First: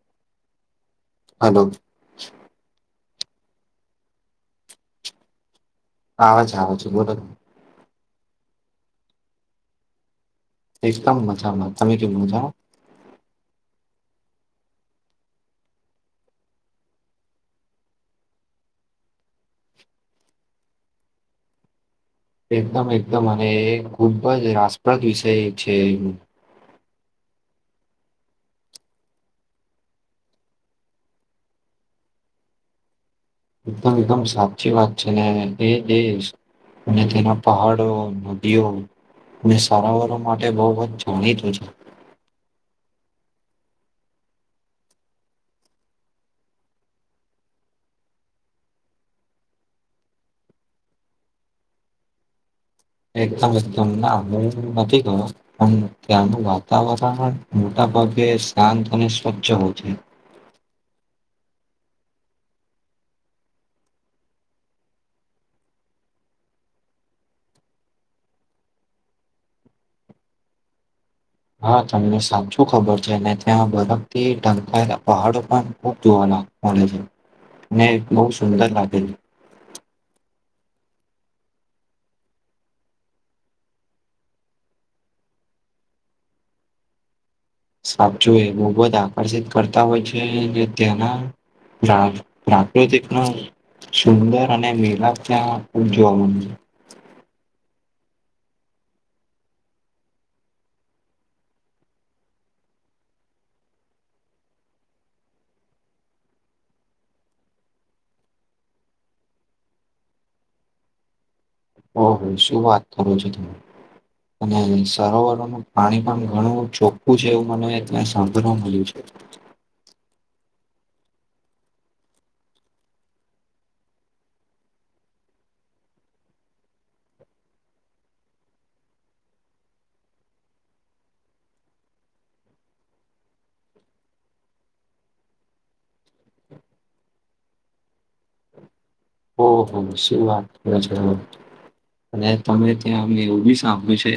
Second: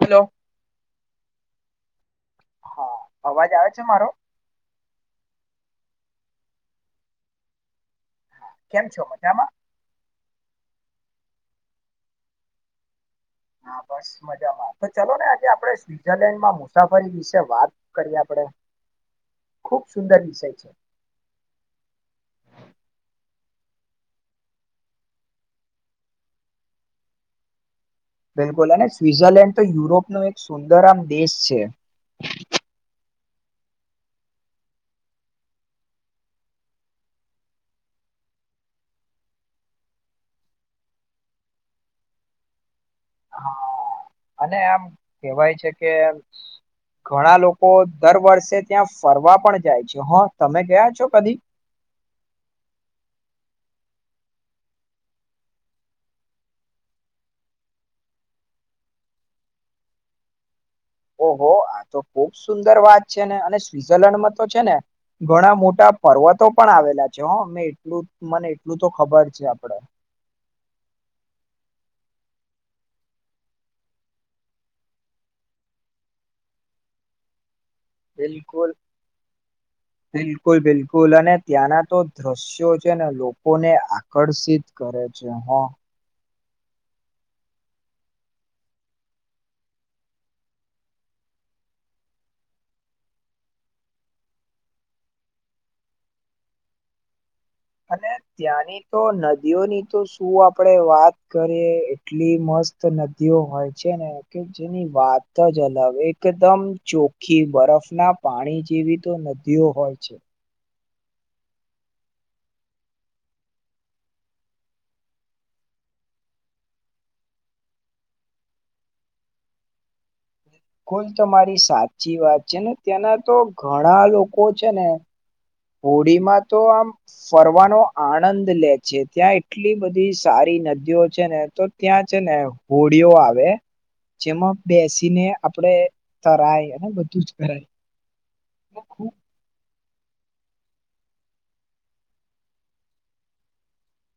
Hello જઃ હા અવાજ આવે છે મારો આવે છે આવે છે બોલો કેમ છો મજામાં એકદમ મજામાં તમે કેવ મજા [inaudible] બસ મજામાં તો ચાલો ને આજે આપણે સ્વિઝરલેન્ડમાં મુસાફરી વિશે વાત કરીએ આપડે ખુબ સુંદર વિષય છે એકદમ એકદમ અને એ ખુબ જ રાસપ્રદ વિષય છે એ બિલકુલ અને સ્વઝરલેન્ડ તો યુરોપ ન એક સુંદર આમ દેશ છે એકદમ એકદમ સાચી વાત છે ને એ અને તેના પહાડો નદીઓ મેં સારાવાર માટે બઉ જાણીતું છે [inaudible] હા અને આમ કેહેવાય છે કે ઘણા લોકો દર વર્ષે ત્યાં ફરવા પણ જાય છે હા તમે ગયા છો કદી [inaudible] એકદમ એકદમ ના હ નથી ગયો પણ ત્યાંનું વાતાવરણ મોટા ભે શાંત અને સ્વચ્છ હોવ છે ઓહો આ તો ખુબ સુંદર વાત છે ને અને સ્વઝરલેન્ડમાં તો છે ને ઘણા મોટા પર્વતો પણ આવેલા છે હો મે એટલું મને એટલું તો ખબર છે આપડે [inaudible] હા તમને સાચું ખબર છે અને ત્યાં બરફથી ઢંકાયેલા પહાડો પણ ખુબ જોવાનાા હોય છે અને બહુ સુંદર બિલકુલ લાગે છે બિલકુલ બિલકુલ કુલ અને ત્યાંના તો દ્રશ્યો છે ને લોકોને આકર્ષિત કરે છે હ સાચુ એ બહબ જ આકર્ષિત કરતા હોય છે ત્યાંના રા રાખડી જેટલો સુંદર અને મેીલાપ ત્યાં જોવા મળે છે [inaudible] અને ત્યાંની તો નદીઓની તો શું આપડે વાત કરીએ એટલી મસ્ત નદીઓ હોય છે ને કે જેની વાત જ અલગ એકદમ ચોખ્ખી બરફ બરફ ના પાણી જેવી તો નદીઓ હોય છે. હ હ શું વાત કરો છો તમે? અને સરોવરોનું પાણી પણ ઘણું ચોખ્ખું છે એવું મને એટલે સાંભળવા મળ્યું છે. [inaudible] કુલ તમારી સાચી વાત છે ને ત્યાંના તો ઘણા લોકો છે ને હોળીમાં તો આમ ફરવાનો આનંદ લે છે ત્યાં એટલી બધી સારી નદીઓ છે ને તો ત્યાં છે ને હોળીઓ આવે. જેમાં બેસીને આપણેે તરાય અને બધું જ કરય. ઓહ નિશ્ચી વાતજ અને તમે ત્યાં એવું બી સાંભળ્યું છે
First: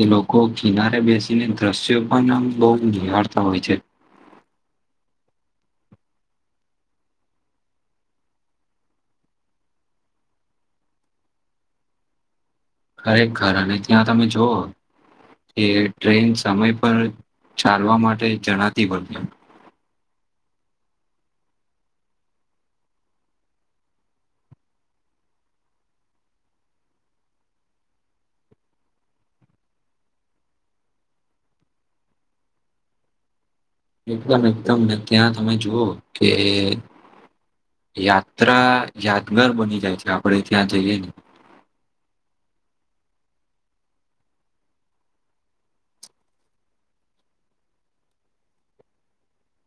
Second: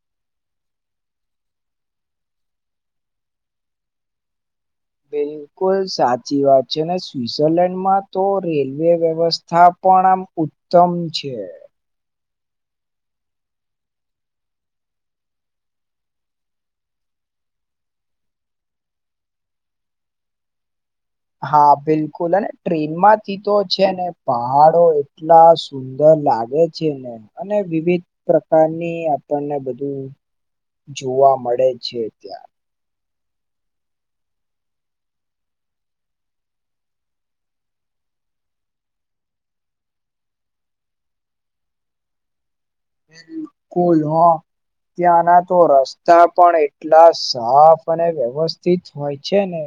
એ લોકો કિનારે બેસીને દ્રશ્યો પણ બહુ નિહાળતા હોય છે. [inaudible] બિલકુલ સાચી વાત છે અને સ્વઝરલેન્ડમાં તો રેલવે વ્યવસ્થા પણ આ ઉત્તમ છે. ખરેખ ઘર અને ત્યાં તમે જવઓ એ ટ્રેન સમય પર ચાલવા માટે જણાતી બદલે. [inaudible] હા બિલકુલ અને ટ્રેનમાંથી તો છે ને પહાડો એટલા સુંદર લાગે છે ને અને વિવિધ પ્રકારની આપણને બધું જોવા મળે છે ત્યાં. એકદમ એકદમ ને ત્યાં તમે જુઓ કે યાત્રા યાદગાર બની જાય છે આપણેે ત્યાં જઈએ ને. બિલકુલ. ત્યાંના તો રસ્તા પણ એટલા સાફ અને વ્યવસ્થિત હોય છે ને.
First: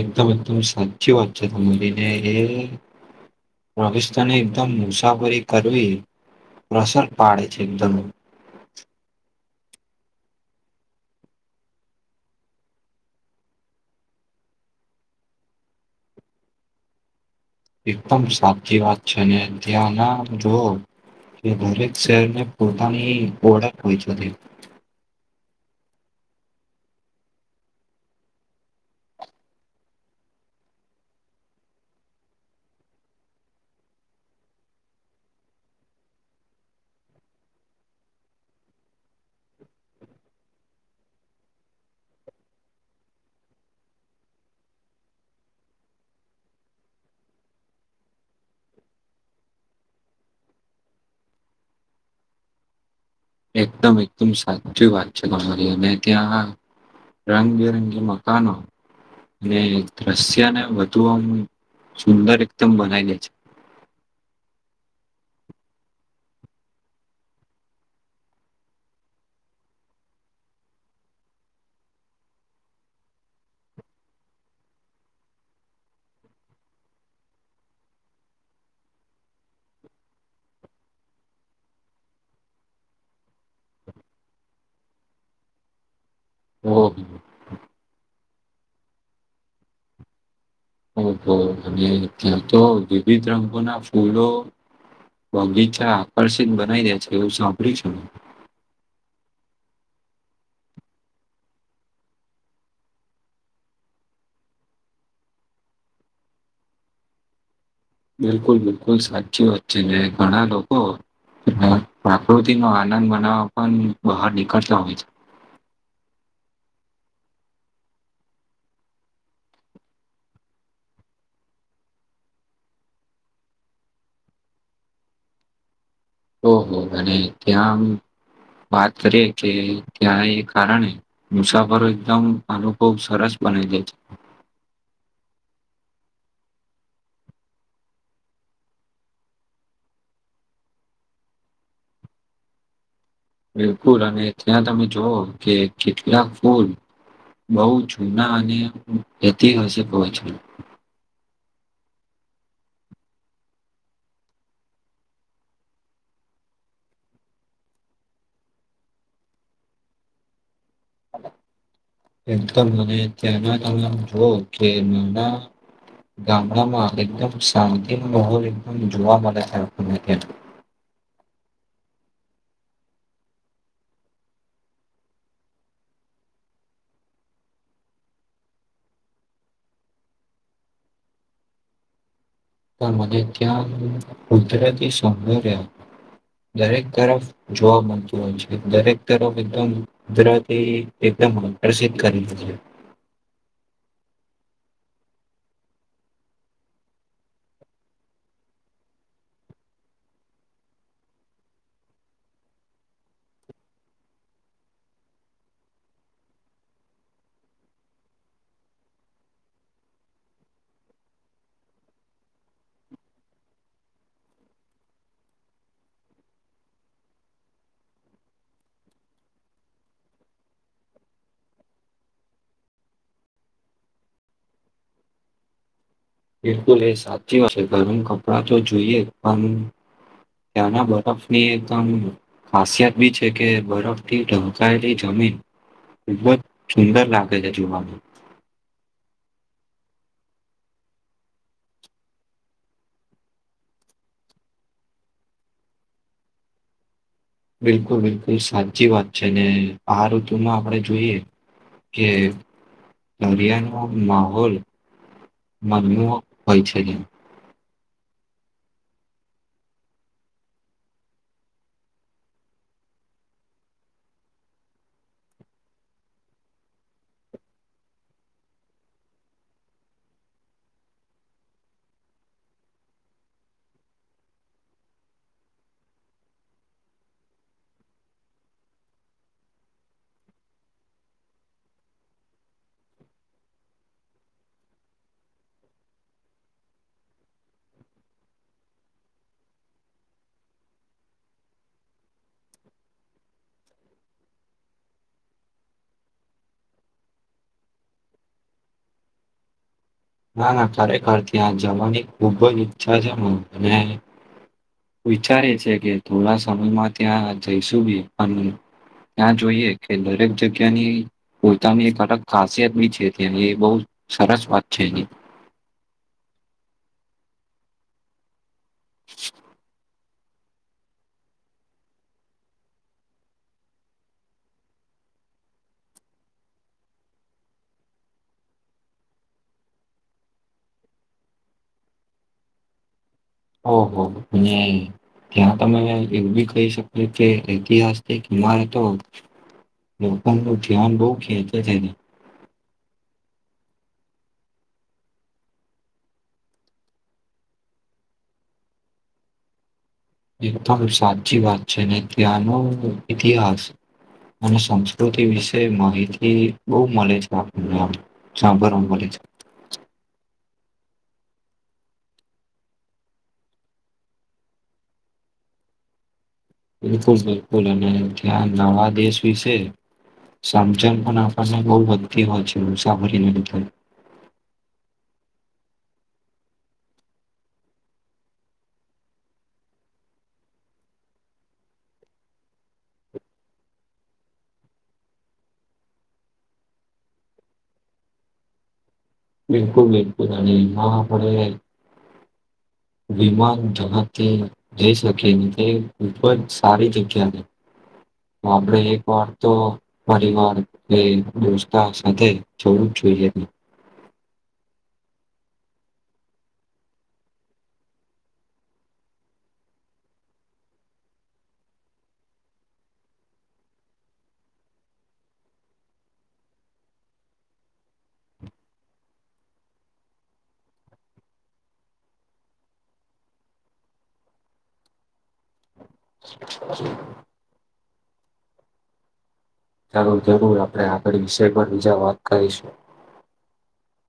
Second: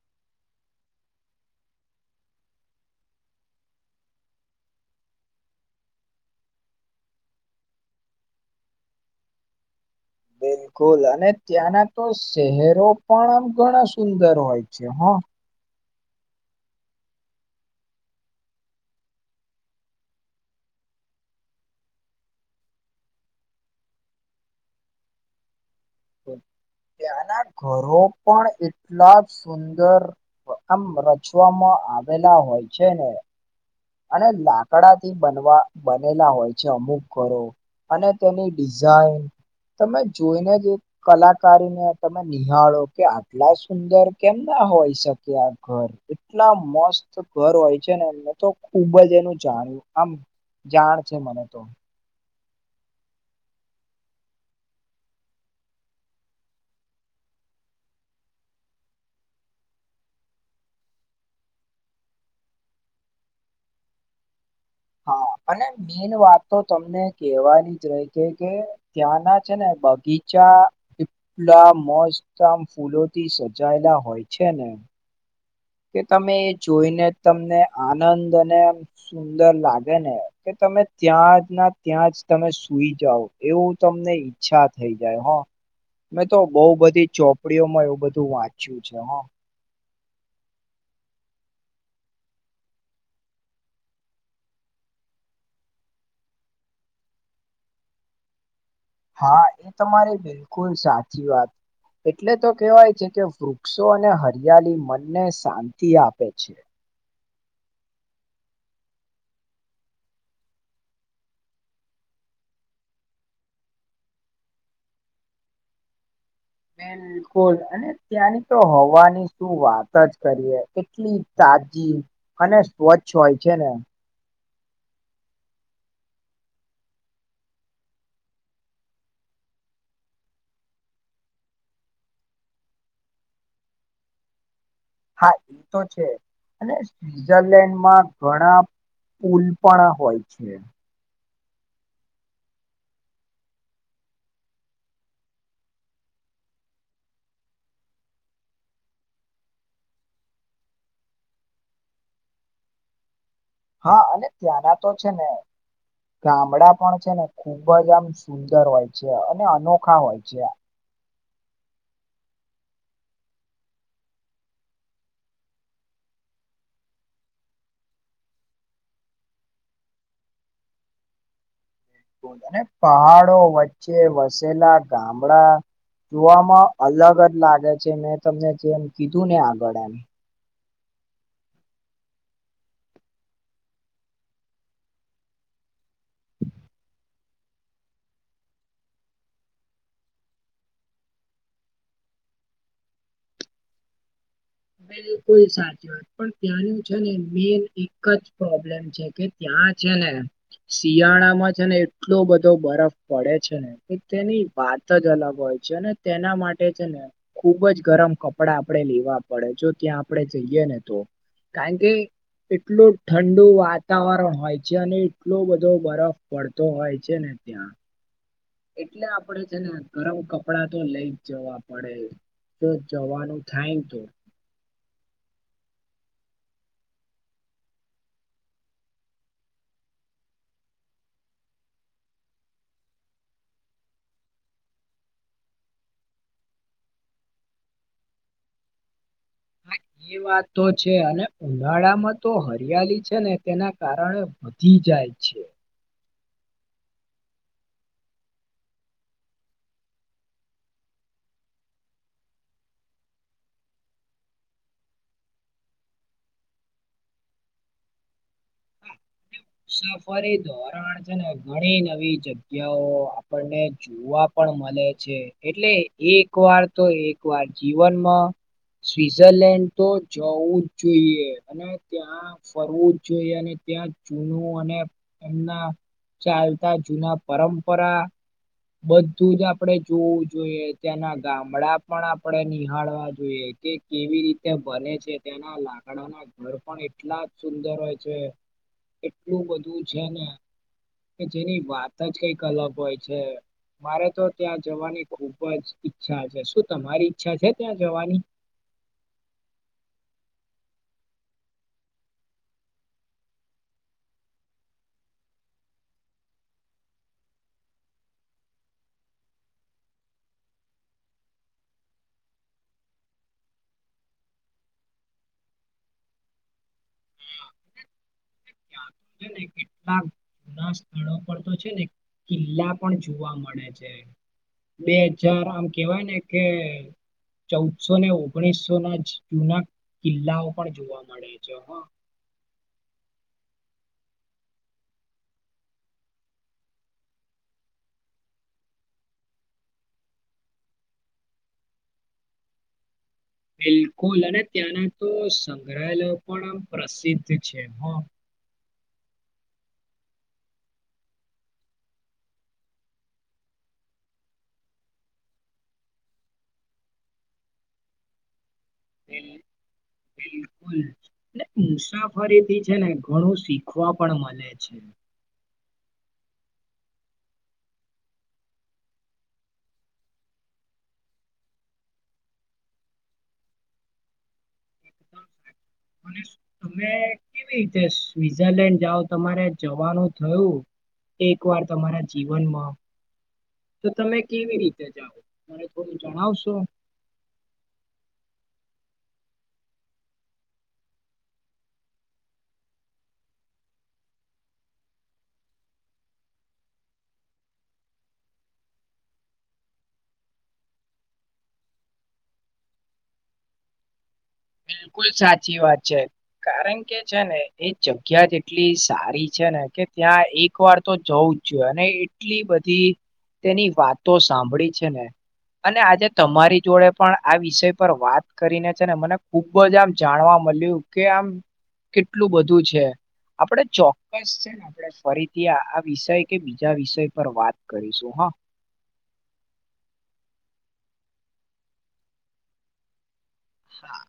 એક્દમદમ સાચ વાચ તમામલીનેરે પાકિસ્તાને એકદમ મુસાફરી કરવી પ્રસર પાડે છે એકદમ. બ [unintelligible] બલકુલ અને ત્યાંના તો શહેરો પણ આમ ઘણા સુંદર હોય છે હ. એકદમ સાચી વાત છે ને ધ્યા ના જોઓ કે દરેક શહેરને પોતાની પ્રોડક્ટ હોયતી ત્યાંના ઘરો પણ એટલા સુંદર મ રચવામાં આવેલા હોય છે ને. અને લાકડાથી બનવા બનેલા હોય છે અમુક ઘરો. અને તેની ડિઝાઇન તમે જોઈને જ એક કલાકારીને તમે નિહાળો કે આટલા સુંદર કેમ ના હોય શકે આ ઘર એટલા મસ્ત ઘર હોય છે ને એમને તો ઉબજ એનું જાણ્યું આમ જાણ છે મને તો. એકદમ એકદમ સાચી વાત છે તમારી અને ત્યાં રંગબેરંગી મકનો અને દ્રશ્યને વધુ આમ સુંદર એકદમ બનાવી દે છે. હા અને મેન વાત તો તમને કેવાની જ રહી કે કે ત્યાં ના છે ને બગીચા એટલા મોજતમ ફૂલોથી સજાયેલા હોય છે ને. કે તમે એ જોઈને તમને આનંદ અને સુંદર લાગે ને કે તમે ત્યાં જ ના ત્યાં જ તમે સુઈ જાવ એવું તમને ઈચ્છા થઈ જાય હ. મેં તો બહુ ઓહ બધી ચોપડીઓમાં એવું બધું વાંચ્યું છે હ. ઓહ અને ત્યાં તો વિવિધ રંગોના ફૂલો બગીચા આકર્ષિત બનાવી દે છે એવું સાંભળ્યું છે હ. હા એ તમારી બિલકુલ સાચી વાત. એટલે તો કહેવાય છે. કે વૃક્ષો અને હરિયાળી મનને શાંતિ આપે છે. બિલકુલ બિલકુલ સાચી વાત છે. ને ઘણા લોકો પા પ્રાકૃતિ નો આનંદ બનાવવા પણ બહાર નીકળતા હોય છે. [inaudible] બિલકુલ, અને ત્યાંની તો હવાની શું વાત જ કરીએ કેટલી તા તાજી અને સ્વચ્છ હોય છે ને ઓહો ભને ત્યાંમ વાત કરીએે કે ત્યાં એ કારણે, મુસાફરો એકદમ અનુભવ સરસ બનાલે છે. હા એ તો છે. અને સ્વીઝરલેન્ડ મા ઘણા ઉલપાણા હોય છે. બિલકુલ અને ત્યાં તમે જોવ કે કેટલાક ફૂલ બહુ જૂના અને ઐતિહાસિક હોય છે. હા અને ત્યાંના તો છે ને ગામડા પણ છે ને ખૂબ જ આમ સુંદર હોય છે. અને અનોખા હોય છે. એકદ અને તયાના [unintelligible] જોવો કે નાના ગામડામાં એકદમ શાંતિનો માહોલમ એકદમ જોવા મળે આપડને ત્યાં [unintelligible] પહાડો વચ્ચે વસેલા ગામડા જોવામાં અલગ જ લાગે છે. મેં તમને જેમ કીધું ને આગળ આમ. તો મને ત્યાં [unintelligible] કુદરતી સૌંદર્ય દરેક તરફ જોવા મળતું હોય છે. દરેક તરફ એકદમ કુદરતી એકદમ આકર્ષિત કરી દીધું [inaudible] બિલકુલ સાચી વાત. પણ ત્યાંનું છે ને, વીએ એકજ પ્રોબ્લેમ છે કે ત્યાં હા છે ને શિયાળામાં છે ને એટલો બધો બરફ પડે છે. ને તેની વાત જ અલગ હોય છેને તેના માટે છે ને. ખુબ જ ગરમ કપડા આપડે લેવા પડે જો ત્યાં આપડે જઈએ ને તો. કારણ કે એટલું ઠંડુ વાતાવરણ હોય છે. અને એટલો બધો બરફ પડતો હોય છે ને ત્યાં એટલે આપડે છે ને ગરમ કપડાં તો લઈ જ જવા પડે. જો જવાનું થાય તો બિલકુલ એ સાચી વાત છે. ગરમ કપડાં તો જોઈએજ. પણ ત્યાંના બરફ ની એકમ ખાસિયત બી છે. કે બરફ થી ઢંકાયેલી જમી ખૂબજ સુંદર લાગે છે. જોવાનું. [inaudible] એ વાત તો છે. અને ઉનાળા માં તો હરિયાલી છે ને, તેના કારણે વધી જાય જાય છે. બિલકુલ બિલકુલ સાચી વાત છે. અને આ ઋતુ માં આપણે જોઈએ કે દરિયાનો માહોલ મરમઓ હોય છે એ [inaudible] સફારી ધોરણ છે ને. ઘણી નવી જગ્યાઓ આપણને જોવા પે મળે છે. એટલે એક વાર તો એક વાર જીવનમાં સ્વિઝરલેન્ડ તો જવું જ જોઈએ. અને ત્યાં ફરવું જ જોઈએ. અને ત્યાં જૂનું અને એમના ચાલતા જૂના પરંપરા બધું જ આપણે જોવું જોઈએ. ત્યાંના ગામડા પણ આપણેે નિહાળવા જોઈએ. કે કેવી રીતે બને છે. તેના લાકડાના ઘર પણ એટલા જ સુંદર હોય છે. એટલું બધું છે ને કે જેની વાત જ કઈ અલગ હોય છે. મારે તો ત્યાં જવાની ખુબ જ ઈચ્છા છે શું તમારી ઈચ્છા છે ત્યાં જવાની? [inaudible] ના ના કાર્યક ત્યાં જવાની ખુબ જ ઈચ્છાજનો બને વિચારે છે કે થોડા સમયમાં ત્યાં જઈશું બી અને ત્યાં જોઈએ કે દરેક જગ્યાની પોતાની એક અલગ ખાસિયત બી છે એ બહ સરસ વાત છેઠી જ. ત્યાં છે ને કેટલાક [unintelligible] જૂના સ્થળો પર તો છે ને કિલ્લા પણ જોવા મળે છે. બે હજાર આમ કેવાય ને કે ચૌદસો ને ઓગણીસો ના જૂના કિલ્લાઓ પણ જોવા મળે છે હ. [inaudible] ઓહો બુને ત્યાં તમે એવું બી કહી શકો કે ઐતિહાસ હિમારતો લોકોલ ન ધ્યાન બહુ ખેંચ છેને. બિલકુલ અને ત્યાંના તો સંગ્રહાલય પણ પ્રસિદ્ધ છે હ. એકદમ સાચી વાત છે ને ત્યાંનો ઇતિહાસ અને સંસ્કૃતિ વિશે માહિતી બહુ મળે છે આપણને આ છા બરું મલે છે. બિલ- બિલકુલ મુસાફરીથી છે ને ઘણું શીખવા પણ મળે છે. બિલકુલ બિલકુલ અને ત્યાં નવા દેશ વિશે સમજણ પણ આપણને બહ વધતી હોય છે મુસાફરીને લીધે મ [unintelligible] તમે કેવી રીતે સ્વિઝરલેન્ડ જાઓ તમારે જવાનું થયું એક વાર તમારા જીવનમાં? તો તમે કેવી રીતે જાવ, તને થોડું જણાવશો? [inaudible] બિલકુલ બિલકુલ અને હા પણ વિમાન જ તે જઈ શકે અને તે ઉપર સારી જગ્યા છે. આપડે એક વાર તો પરિવાર કે દોસ્તા સાથે જોવું જોઈએ. બિલકુલ સાચી વાત છે, કારણ કે છે ને એ જગ્યા જેટલી સારી છે છે ને કે ત્યાં એક વાર તો જવું જ જોઈએ અને એટલી બધી તેની વાતો સાંભળી છે ને. અને આજે તમારી જોડે પણ આ વિષય પર વાત કરીને છે ને મને ખુબ જ આમ જાણવા મળ્યું કે આમ કેટલું બધું છે, આપડે ચોક્કસ છે ને આપણે ફરીથી વિષય કે બીજા વિષય પર વાત કરીશું હા. ચાલો જરૂર આપણે આગળ વિષય પર બીજા વાત કરીશું. હા.